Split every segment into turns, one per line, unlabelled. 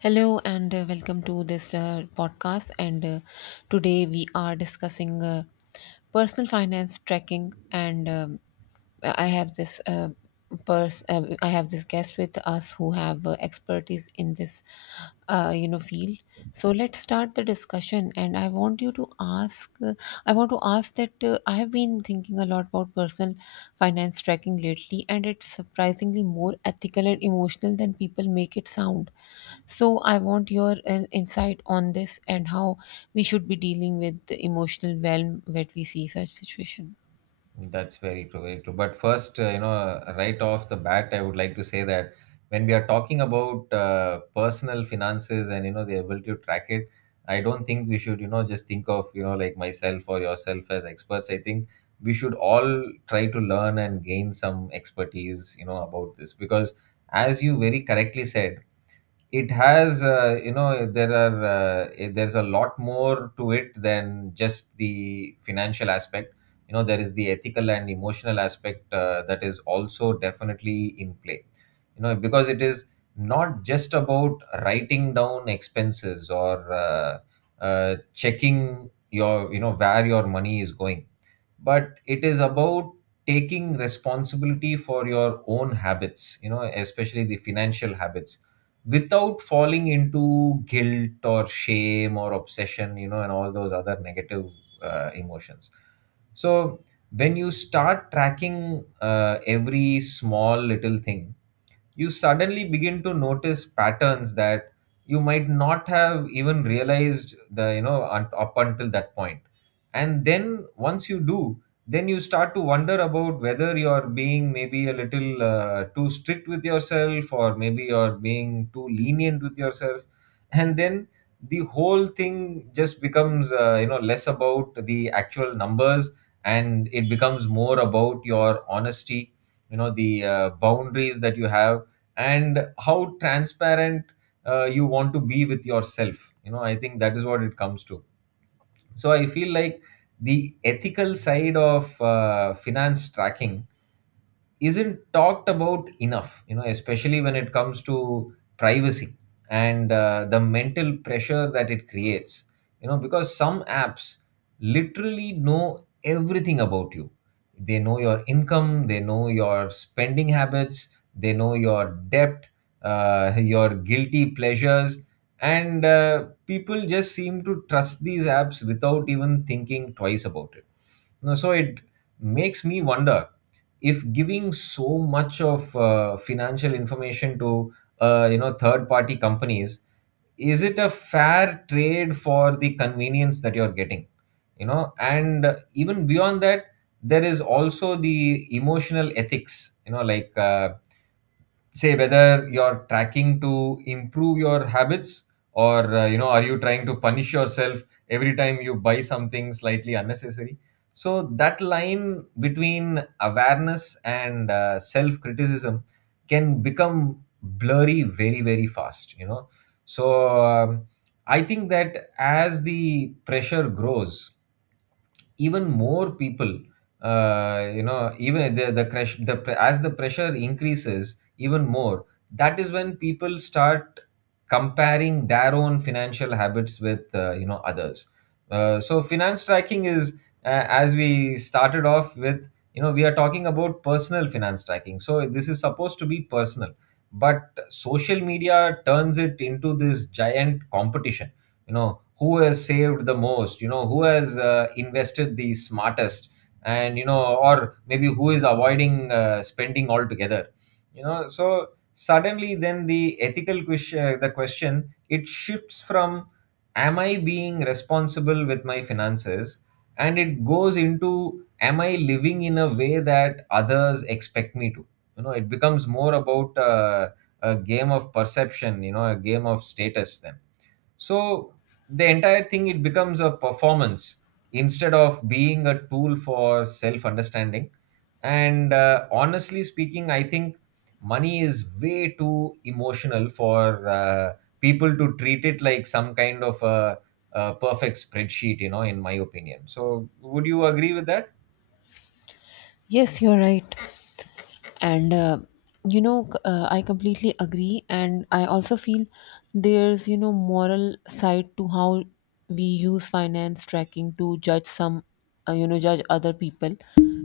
Hello and welcome to this podcast. And Today we are discussing personal finance tracking. And I have this I have this guest with us who have expertise in this, field. So let's start the discussion, and I want you to ask. I want to ask that I have been thinking a lot about personal finance tracking lately, and it's surprisingly more ethical and emotional than people make it sound. So I want your insight on this and how we should be dealing with the emotional realm that we see such situation.
That's very true, very true. But first, right off the bat, I would like to say that when we are talking about personal finances and you know the ability to track it, I don't think we should, you know, just think of you know like myself or yourself as experts. I think we should all try to learn and gain some expertise, you know, about this because, as you very correctly said, it has there are there's a lot more to it than just the financial aspect. You know, there is the ethical and emotional aspect that is also definitely in play, you know, because it is not just about writing down expenses or checking your, you know, where your money is going, but it is about taking responsibility for your own habits, you know, especially the financial habits, without falling into guilt or shame or obsession, you know, and all those other negative emotions. So when you start tracking every small little thing, you suddenly begin to notice patterns that you might not have even realized the you know un- up until that point. And then once you do, then you start to wonder about whether you're being maybe a little too strict with yourself, or maybe you're being too lenient with yourself. And then the whole thing just becomes, you know, less about the actual numbers, and it becomes more about your honesty, you know, the boundaries that you have and how transparent you want to be with yourself. You know, I think that is what it comes to. So I feel like the ethical side of finance tracking isn't talked about enough, you know, especially when it comes to privacy and the mental pressure that it creates. You know, because some apps literally know everything about you. They know your income, they know your spending habits, they know your debt, your guilty pleasures. And people just seem to trust these apps without even thinking twice about it. You know, so it makes me wonder if giving so much of financial information to you know third party companies, is it a fair trade for the convenience that you're getting? You know, and even beyond that, there is also the emotional ethics, you know, like, say whether you're tracking to improve your habits, or you know are you trying to punish yourself every time you buy something slightly unnecessary. So that line between awareness and self criticism can become blurry very very fast, you know. So I think that as the pressure grows even more, people, you know even the crash the pre- as the pressure increases even more, that is when people start comparing their own financial habits with, you know, others. So finance tracking is, as we started off with, you know, we are talking about personal finance tracking, so this is supposed to be personal. But social media turns it into this giant competition. You know, who has saved the most, you know, who has invested the smartest, and you know, or maybe who is avoiding spending altogether. You know, so suddenly then the ethical question, the question it shifts from, am I being responsible with my finances, and it goes into, am I living in a way that others expect me to? You know, it becomes more about a game of perception, you know, a game of status then. So the entire thing, it becomes a performance instead of being a tool for self understanding. And honestly speaking, I think money is way too emotional for people to treat it like some kind of a perfect spreadsheet. You know, in my opinion. So would you agree with that?
Yes, you're right. And I completely agree, and I also feel there's moral side to how we use finance tracking to judge some judge other people.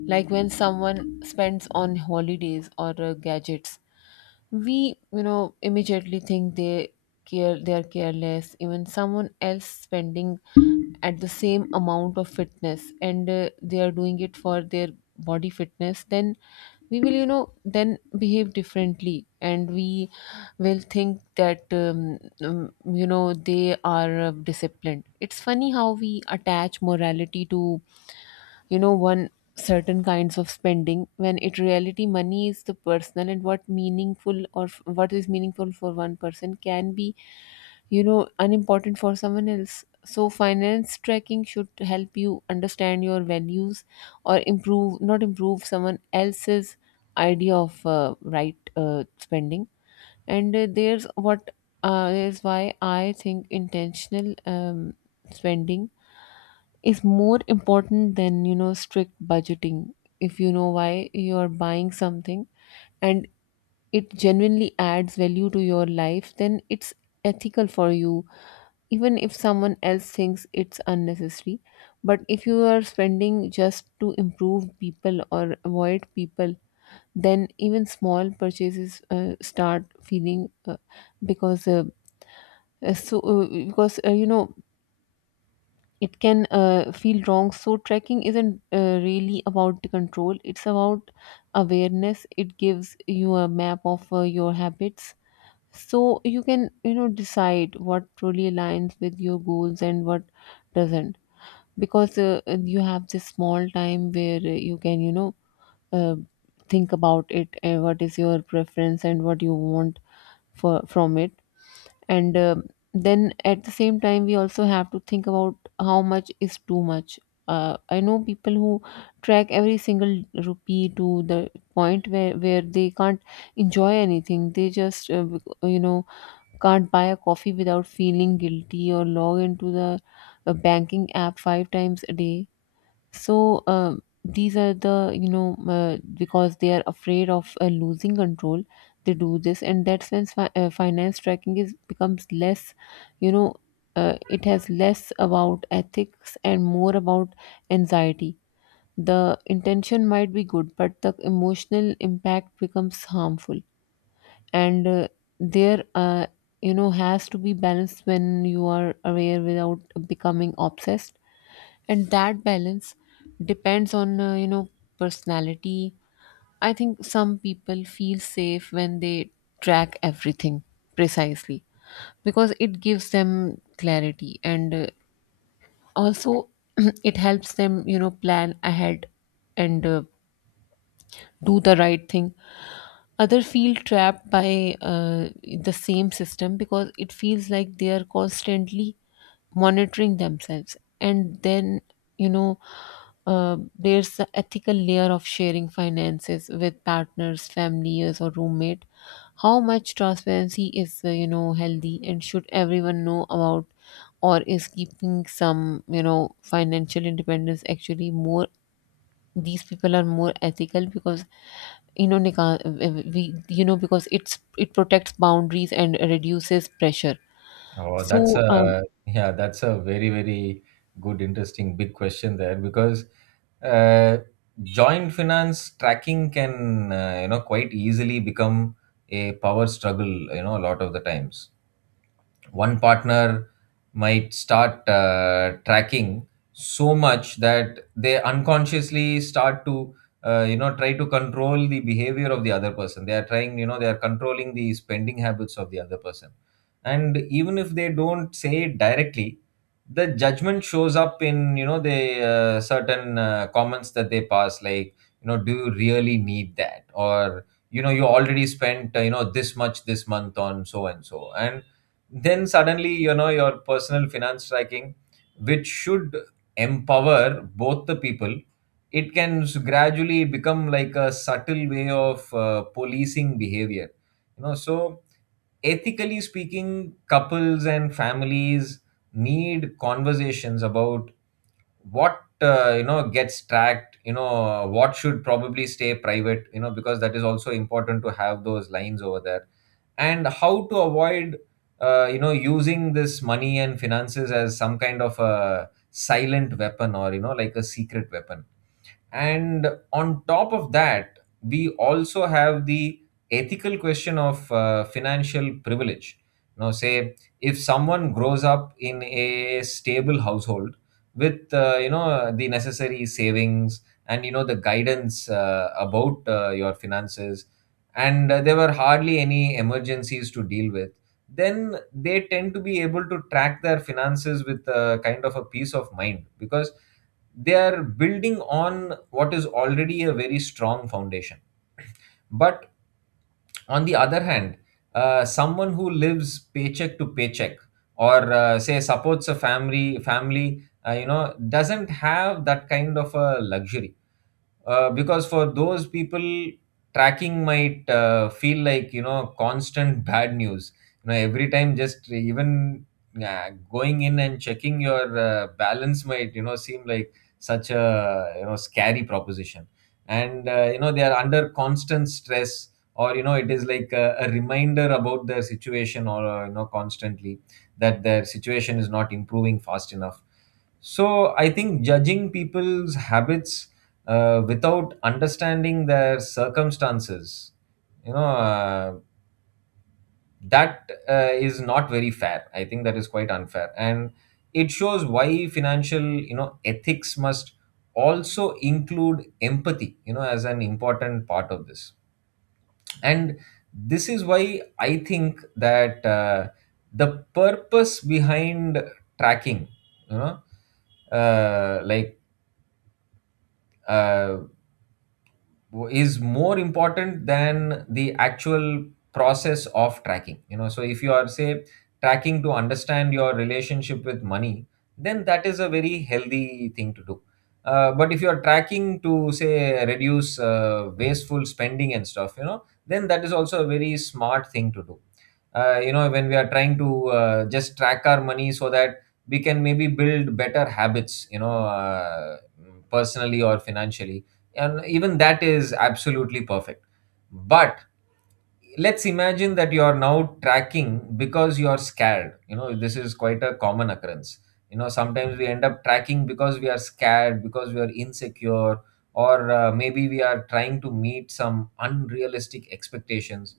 Like when someone spends on holidays or gadgets, we immediately think they care, they are careless. Even someone else spending at the same amount of fitness and they are doing it for their body fitness, then we will then behave differently, and we will think that they are disciplined. It's funny how we attach morality to one certain kinds of spending when in reality money is the personal, and what meaningful or what is meaningful for one person can be unimportant for someone else. So finance tracking should help you understand your values or improve, not improve someone else's idea of right spending. And there's what is why I think intentional spending is more important than strict budgeting. If you know why you're buying something and it genuinely adds value to your life, then it's ethical for you, even if someone else thinks it's unnecessary. But if you are spending just to improve people or avoid people, then even small purchases start feeling because so because you know it can feel wrong. So tracking isn't really about the control, it's about awareness. It gives you a map of your habits, so you can decide what truly aligns with your goals and what doesn't, because you have this small time where you can uh, think about it and what is your preference and what you want for from it. And Then at the same time we also have to think about how much is too much. I know people who track every single rupee to the point where they can't enjoy anything. They just you know can't buy a coffee without feeling guilty, or log into the banking app five times a day. So these are the because they are afraid of losing control, they do this. And that's when finance tracking is becomes less you know it has less about ethics and more about anxiety. The intention might be good, but the emotional impact becomes harmful. And there you know has to be balance when you are aware without becoming obsessed. And that balance depends on personality. I think some people feel safe when they track everything precisely because it gives them clarity, and also it helps them plan ahead and do the right thing. Other feel trapped by the same system because it feels like they are constantly monitoring themselves. And then you know there's the ethical layer of sharing finances with partners, families, or roommate. How much transparency is healthy, and should everyone know about, or is keeping some financial independence actually more? These people are more ethical because Nika, we because it protects boundaries and reduces pressure.
Oh, that's
So
a yeah, that's a very, very good, interesting, big question there, because uh, joint finance tracking can, you know, quite easily become a power struggle, you know, a lot of the times. One partner might start tracking so much that they unconsciously start to you know try to control the behavior of the other person. They are trying, you know, they are controlling the spending habits of the other person. And even if they don't say it directly, the judgment shows up in, you know, the certain comments that they pass, like, you know, do you really need that, or you know you already spent, you know, this much this month on so and so. And then suddenly, you know, your personal finance tracking, which should empower both the people, it can gradually become like a subtle way of policing behavior, you know. So ethically speaking, couples and families need conversations about what, you know, gets tracked, you know, what should probably stay private, you know, because that is also important to have those lines over there, and how to avoid you know using this money and finances as some kind of a silent weapon, or you know like a secret weapon. And on top of that, we also have the ethical question of financial privilege. Now, say if someone grows up in a stable household with, you know, the necessary savings and, you know, the guidance about your finances, and there were hardly any emergencies to deal with, then they tend to be able to track their finances with a kind of a peace of mind, because they are building on what is already a very strong foundation. But on the other hand, someone who lives paycheck to paycheck, or say supports a family, you know, doesn't have that kind of a luxury. Because for those people, tracking might feel like, you know, constant bad news. You know, every time, just even going in and checking your balance might, you know, seem like such a, you know, scary proposition. And you know they are under constant stress, or you know it is like a reminder about their situation, or, you know, constantly that their situation is not improving fast enough. So I think judging people's habits without understanding their circumstances, you know uh, that is not very fair. I think that is quite unfair, and it shows why financial, you know, ethics must also include empathy, you know, as an important part of this. And this is why I think that, the purpose behind tracking, you know uh, like uh, is more important than the actual process of tracking. You know, so if you are, say, tracking to understand your relationship with money, then that is a very healthy thing to do. But if you are tracking to, say, reduce wasteful spending and stuff, you know, then that is also a very smart thing to do. You know, when we are trying to just track our money so that we can maybe build better habits, personally or financially, and even that is absolutely perfect. But let's imagine that you are now tracking because you are scared. You know, this is quite a common occurrence. You know, sometimes we end up tracking because we are scared, because we are insecure, or maybe we are trying to meet some unrealistic expectations.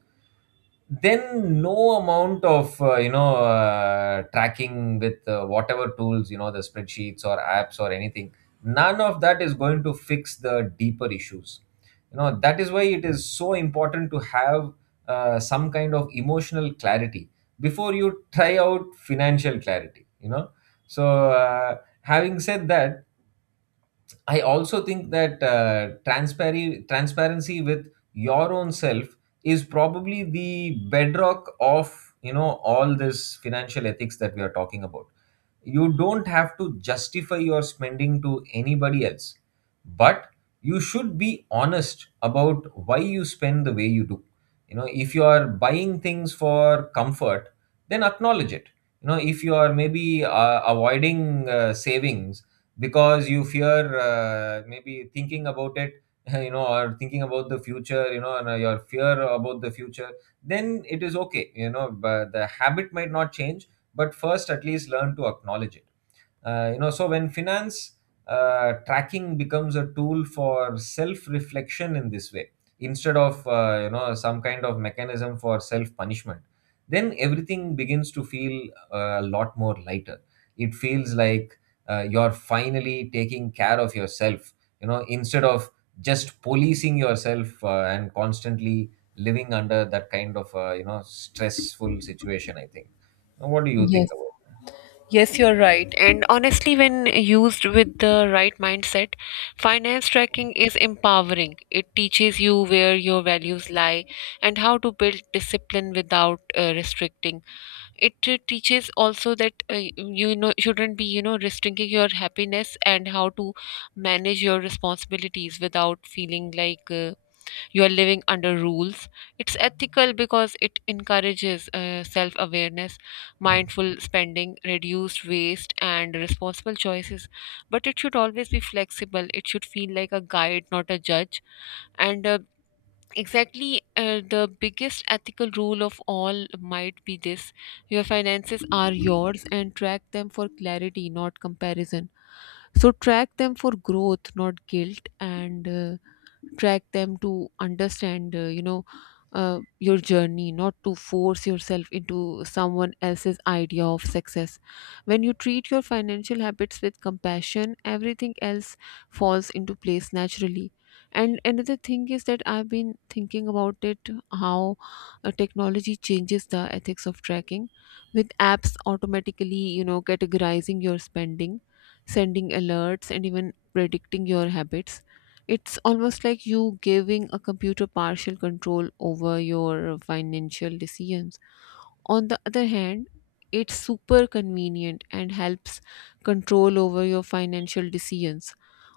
Then no amount of, tracking with whatever tools, you know, the spreadsheets or apps or anything, none of that is going to fix the deeper issues. You know, that is why it is so important to have some kind of emotional clarity before you try out financial clarity, you know. So, uh, having said that, I also think that transparency, transparency with your own self is probably the bedrock of, you know, all this financial ethics that we are talking about. You don't have to justify your spending to anybody else, but you should be honest about why you spend the way you do. You know, if you are buying things for comfort, then acknowledge it. You know, if you are maybe avoiding savings because you fear, maybe thinking about it, you know, or thinking about the future, you know, and your fear about the future, then it is okay, you know, but the habit might not change. But first, at least learn to acknowledge it. You know, so when finance tracking becomes a tool for self-reflection in this way, instead of you know some kind of mechanism for self-punishment, then everything begins to feel a lot more lighter. It feels like you're finally taking care of yourself. You know, instead of just policing yourself and constantly living under that kind of you know stressful situation. I think. Now, what do you
yes.
think about?
Yes, you're right. And honestly, when used with the right mindset, finance tracking is empowering. It teaches you where your values lie and how to build discipline without restricting. It teaches also that shouldn't be restricting your happiness, and how to manage your responsibilities without feeling like you are living under rules. It's ethical because it encourages self awareness, mindful spending, reduced waste, and responsible choices. But it should always be flexible. It should feel like a guide, not a judge. And Exactly, the biggest ethical rule of all might be this: your finances are yours, and track them for clarity, not comparison. So, track them for growth, not guilt, and track them to understand your journey, not to force yourself into someone else's idea of success. When you treat your financial habits with compassion, everything else falls into place naturally. And another thing is that I've been thinking about it, how technology changes the ethics of tracking. With apps automatically categorizing your spending, sending alerts, and even predicting your habits, it's almost like you giving a computer partial control over your financial decisions. On the other hand, it's super convenient and helps control over your financial decisions.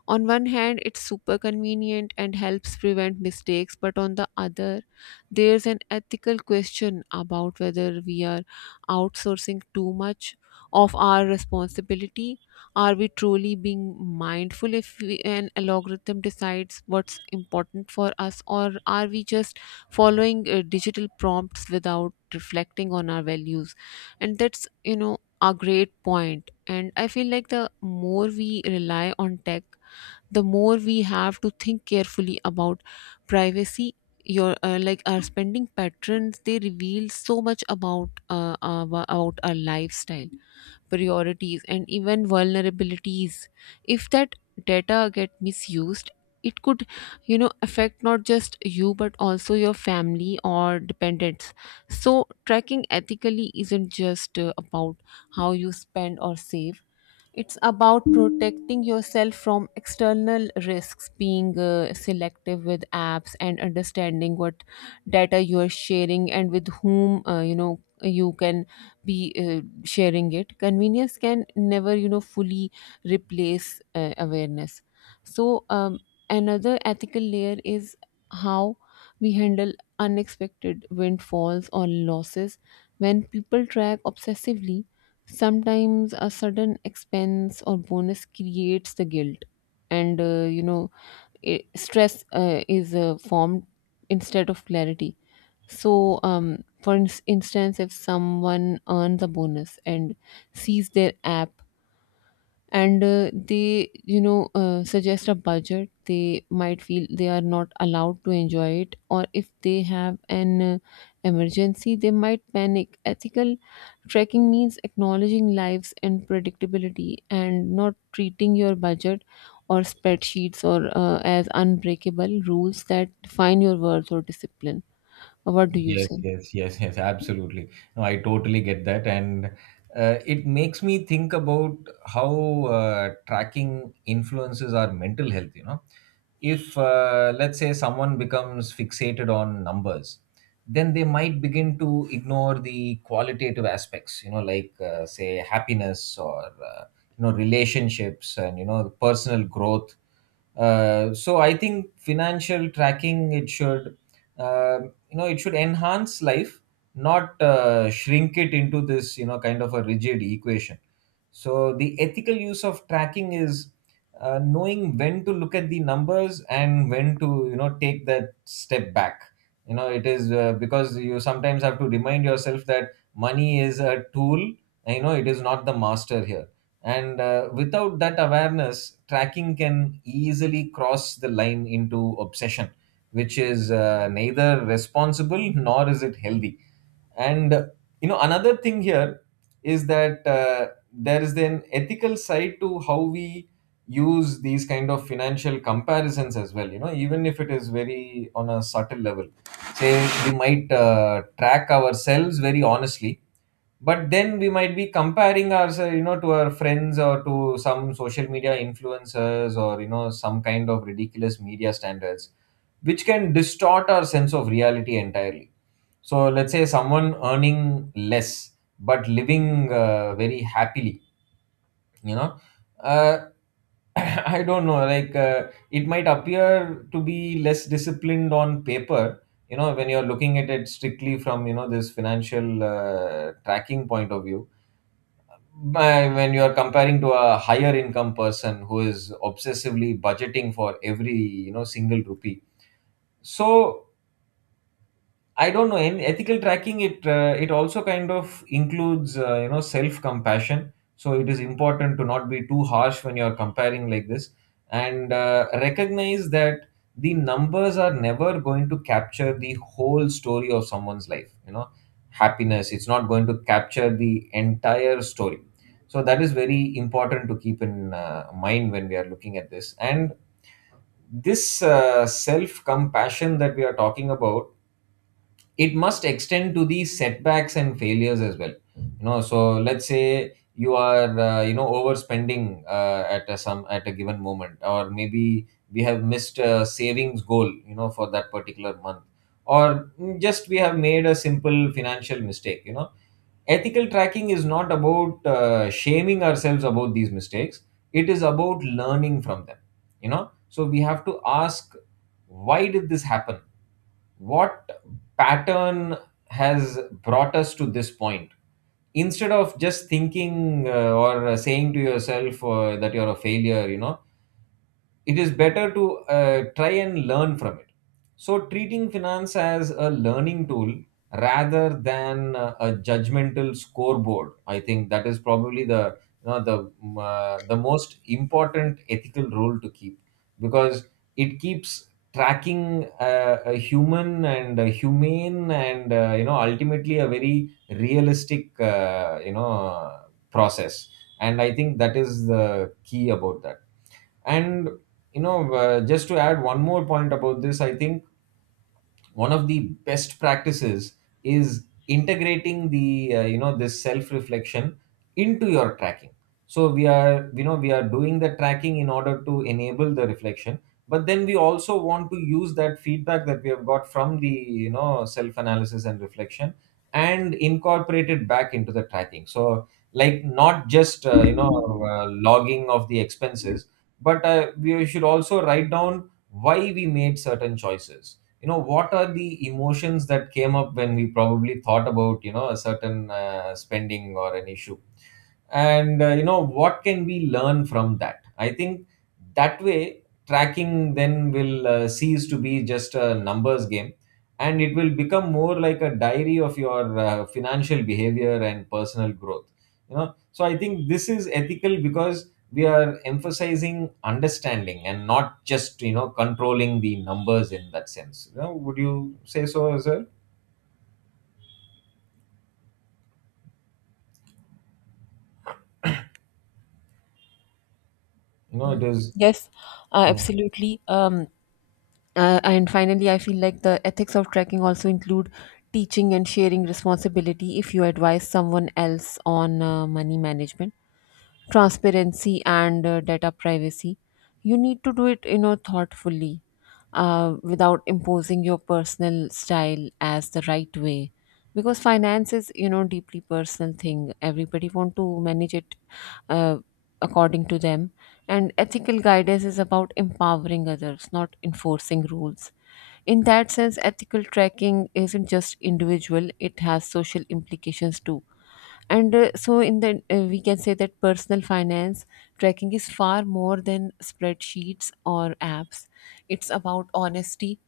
On one hand, it's super convenient and helps prevent mistakes, but on the other, there's an ethical question about whether we are outsourcing too much of our responsibility. Are we truly being mindful if we, an algorithm decides what's important for us, or are we just following digital prompts without reflecting on our values? And that's you know a great point. And I feel like the more we rely on tech, the more we have to think carefully about privacy. Your our spending patterns, they reveal so much about about our lifestyle, priorities, and even vulnerabilities. If that data get misused, it could affect not just you but also your family or dependents. So tracking ethically isn't just about how you spend or save. It's about protecting yourself from external risks, being selective with apps, and understanding what data you are sharing and with whom you can be sharing it. Convenience can never fully replace awareness. So another ethical layer is how we handle unexpected windfalls or losses. When people track obsessively, sometimes a sudden expense or bonus creates the guilt, and I stress is formed instead of clarity. So, for instance, if someone earns a bonus and sees their app and they suggest a budget, they might feel they are not allowed to enjoy it. Or if they have an emergency, they might panic. Ethical trekking means acknowledging lives and predictability, and not treating your budget or spreadsheets or as unbreakable rules that define your worth or discipline. What do you
Yes,
say?
yes, yes, yes, absolutely. No, I totally get that. And it makes me think about how tracking influences our mental health. You know, if let's say someone becomes fixated on numbers, then they might begin to ignore the qualitative aspects, you know, like say happiness or, you know, relationships and, you know, personal growth. So I think financial tracking, it should. Um you know, it should enhance life, not shrink it into this, you know, kind of a rigid equation. So the ethical use of tracking is knowing when to look at the numbers and when to, you know, take that step back. You know, it is because you sometimes have to remind yourself that money is a tool and, you know, it is not the master here. And without that awareness, tracking can easily cross the line into obsession, which is neither responsible nor is it healthy. And You know, another thing here is that there is an ethical side to how we use these kind of financial comparisons as well. You know, even if it is very on a subtle level, say we might track ourselves very honestly, but then we might be comparing ourselves, you know, to our friends or to some social media influencers or, you know, some kind of ridiculous media standards, which can distort our sense of reality entirely. So let's say someone earning less but living very happily, you know, uh, I don't know, like it might appear to be less disciplined on paper, you know, when you're looking at it strictly from, you know, this financial tracking point of view, by when you are comparing to a higher income person who is obsessively budgeting for every, you know, single rupee. So I don't know. In ethical tracking, it also kind of includes you know, self compassion. So it is important to not be too harsh when you're comparing like this, and recognize that the numbers are never going to capture the whole story of someone's life. You know, happiness. It's not going to capture the entire story. So that is very important to keep in mind when we are looking at this. And this self compassion that we are talking about, it must extend to the setbacks and failures as well. You know, so let's say you are you know, overspending at a given moment, or maybe we have missed a savings goal, you know, for that particular month, or just we have made a simple financial mistake. You know, ethical tracking is not about shaming ourselves about these mistakes. It is about learning from them. You know, so we have to ask, why did this happen? What pattern has brought us to this point, instead of just thinking or saying to yourself that you're a failure. You know, it is better to try and learn from it. So, treating finance as a learning tool rather than a judgmental scoreboard, I think that is probably the, you know, the the most important ethical rule to keep, because it keeps tracking a human and a humane and, you know, ultimately a very realistic, you know, process. And I think that is the key about that. And You know, just to add one more point about this, I think one of the best practices is integrating the, you know, this self reflection into your tracking. So we are, you know, we are doing the tracking in order to enable the reflection, but then we also want to use that feedback that we have got from the, you know, self analysis and reflection and incorporate it back into the tracking. So, like, not just you know, logging of the expenses, but we should also write down why we made certain choices. You know, what are the emotions that came up when we probably thought about, you know, a certain spending or an issue, and you know, what can we learn from that. I think that way tracking then will cease to be just a numbers game, and it will become more like a diary of your financial behavior and personal growth. You know, so I think this is ethical because we are emphasizing understanding and not just, you know, controlling the numbers in that sense. You know, would you say so as well? You know, it is.
Yes,
Yeah,
absolutely. And finally, I feel like the ethics of trekking also include teaching and sharing responsibility. If you advise someone else on money management, transparency, and data privacy, you need to do it thoughtfully, without imposing your personal style as the right way, because finance is deeply personal thing. Everybody want to manage it uh, according to them, and ethical guidance is about empowering others, not enforcing rules. In that sense, ethical tracking isn't just individual, it has social implications too. And so, in the we can say that personal finance tracking is far more than spreadsheets or apps. It's about honesty,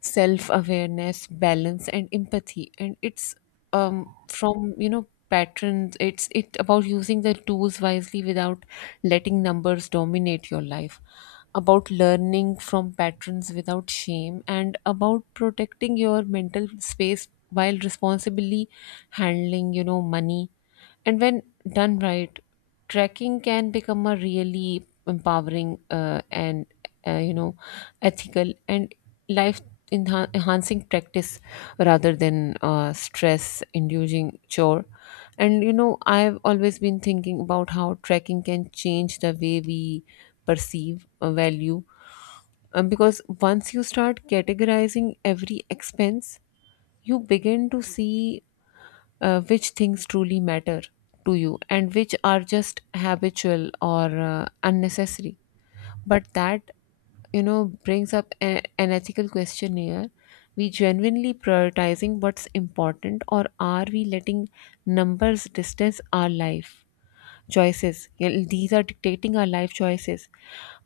self awareness, balance, and empathy. And it's from patterns. It's it about using the tools wisely without letting numbers dominate your life. About learning from patterns without shame, and about protecting your mental space while responsibly handling money. And when done right, tracking can become a really empowering and uh, you know ethical and life enhancing practice rather than stress inducing chore. And you know, I've always been thinking about how tracking can change the way we perceive a value. Because once you start categorizing every expense, you begin to see which things truly matter to you and which are just habitual or unnecessary. But that, you know, brings up an ethical question here. We genuinely prioritizing what's important, or are we letting numbers distance our life? Choices. Yeah, these are dictating our life choices.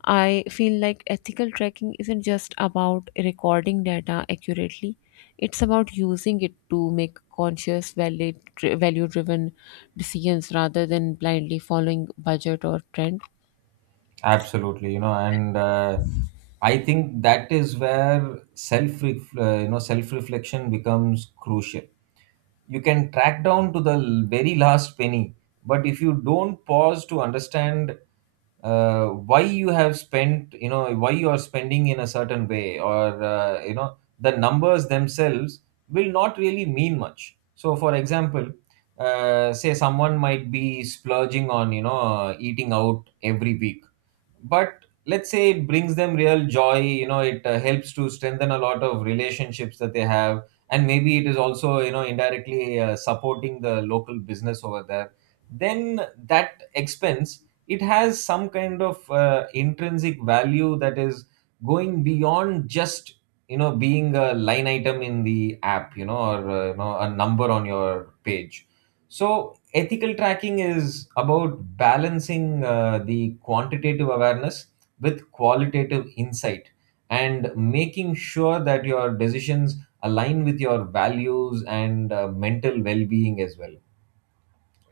I feel like ethical tracking isn't just about recording data accurately, it's about using it to make conscious, valid, value driven decisions rather than blindly following budget or trend.
absolutely. You know, and I think that is where self, you know, self reflection becomes crucial. You can track down to the very last penny, but if you don't pause to understand why you have spent, you know, why you are spending in a certain way, or you know, the numbers themselves will not really mean much. So for example, say someone might be splurging on, you know, eating out every week, but let's say it brings them real joy. You know, it helps to strengthen a lot of relationships that they have, and maybe it is also, you know, indirectly supporting the local business over there. Then that expense, it has some kind of intrinsic value that is going beyond just, you know, being a line item in the app, you know, or you know, a number on your page. So ethical tracking is about balancing the quantitative awareness with qualitative insight, and making sure that your decisions align with your values and mental well-being as well.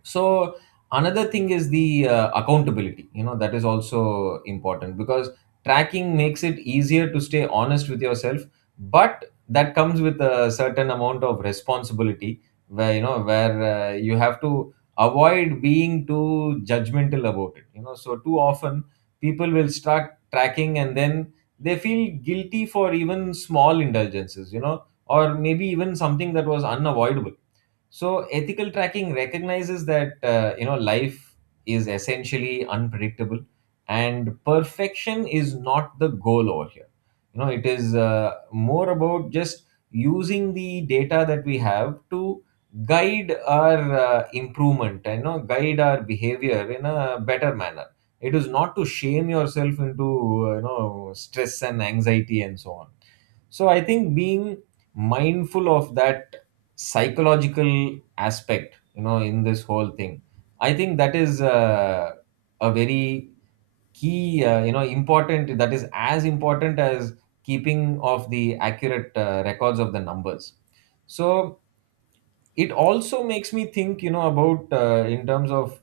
So another thing is the accountability. You know, that is also important because tracking makes it easier to stay honest with yourself, but that comes with a certain amount of responsibility where, you know, where you have to avoid being too judgmental about it. You know, so too often people will start tracking and then they feel guilty for even small indulgences, you know, or maybe even something that was unavoidable. So ethical tracking recognizes that, you know, life is essentially unpredictable, and perfection is not the goal over here. You know, it is more about just using the data that we have to guide our improvement and, you know, guide our behavior in a better manner. It is not to shame yourself into you know, stress and anxiety and so on. So I think being mindful of that psychological aspect, you know, in this whole thing, I think that is a very key, you know, important, that is as important as keeping of the accurate records of the numbers. So it also makes me think, you know, about in terms of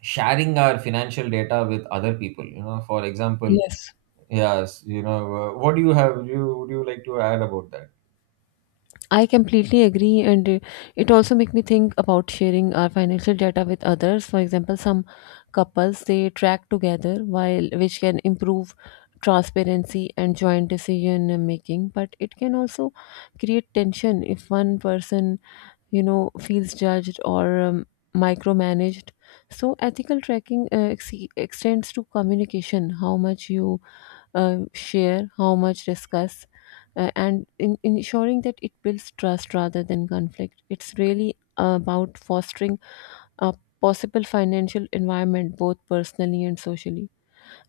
sharing our financial data with other people, you know, for example.
Yes.
Yes. You know, what do you have, would you like to add about that?
I completely agree, and it also make me think about sharing our financial data with others. For example, some couples they track together, while which can improve transparency and joint decision making. But it can also create tension if one person, you know, feels judged or micromanaged. So ethical tracking extends to communication, how much you share, how much discuss, and ensuring that it builds trust rather than conflict. It's really about fostering a possible financial environment both personally and socially.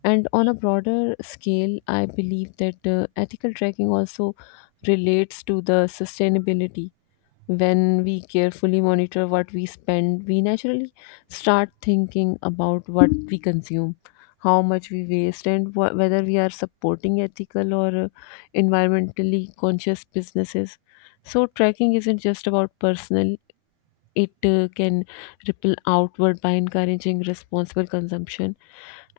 And on a broader scale, I believe that ethical tracking also relates to the sustainability. When we carefully monitor what we spend, we naturally start thinking about what we consume, how much we waste, and whether we are supporting ethical or environmentally conscious businesses. So, tracking isn't just about personal, it can ripple outward by encouraging responsible consumption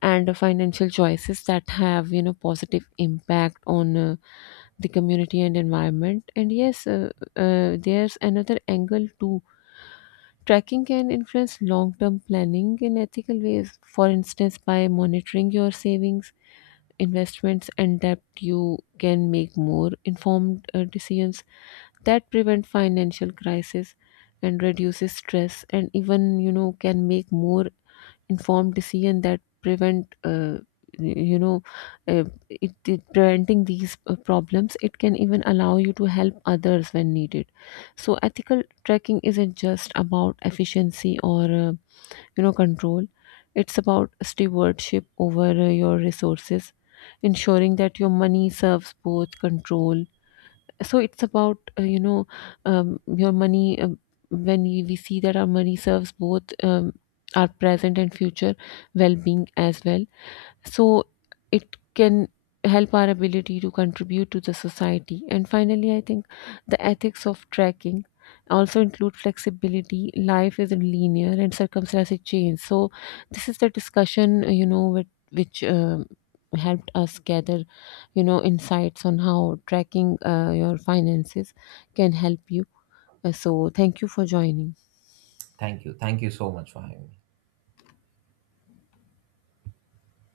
and financial choices that have positive impact on the community and environment. And yes, there's another angle too. Tracking can influence long term planning in ethical ways. For instance, by monitoring your savings, investments, and debt, you can make more informed decisions that prevent financial crisis and reduces stress, and even can make more informed decision that prevent you know it preventing these problems, it can even allow you to help others when needed. So ethical tracking isn't just about efficiency or control, it's about stewardship over your resources, ensuring that your money serves both control. So it's about your money when we see that our money serves both our present and future well-being as well. So it can help our ability to contribute to the society. And finally I think the ethics of tracking also include flexibility. Life isn't linear and circumstances change, so this is the discussion which helped us gather insights on how tracking your finances can help you. So thank you for joining.
Thank you. Thank you so much for having me.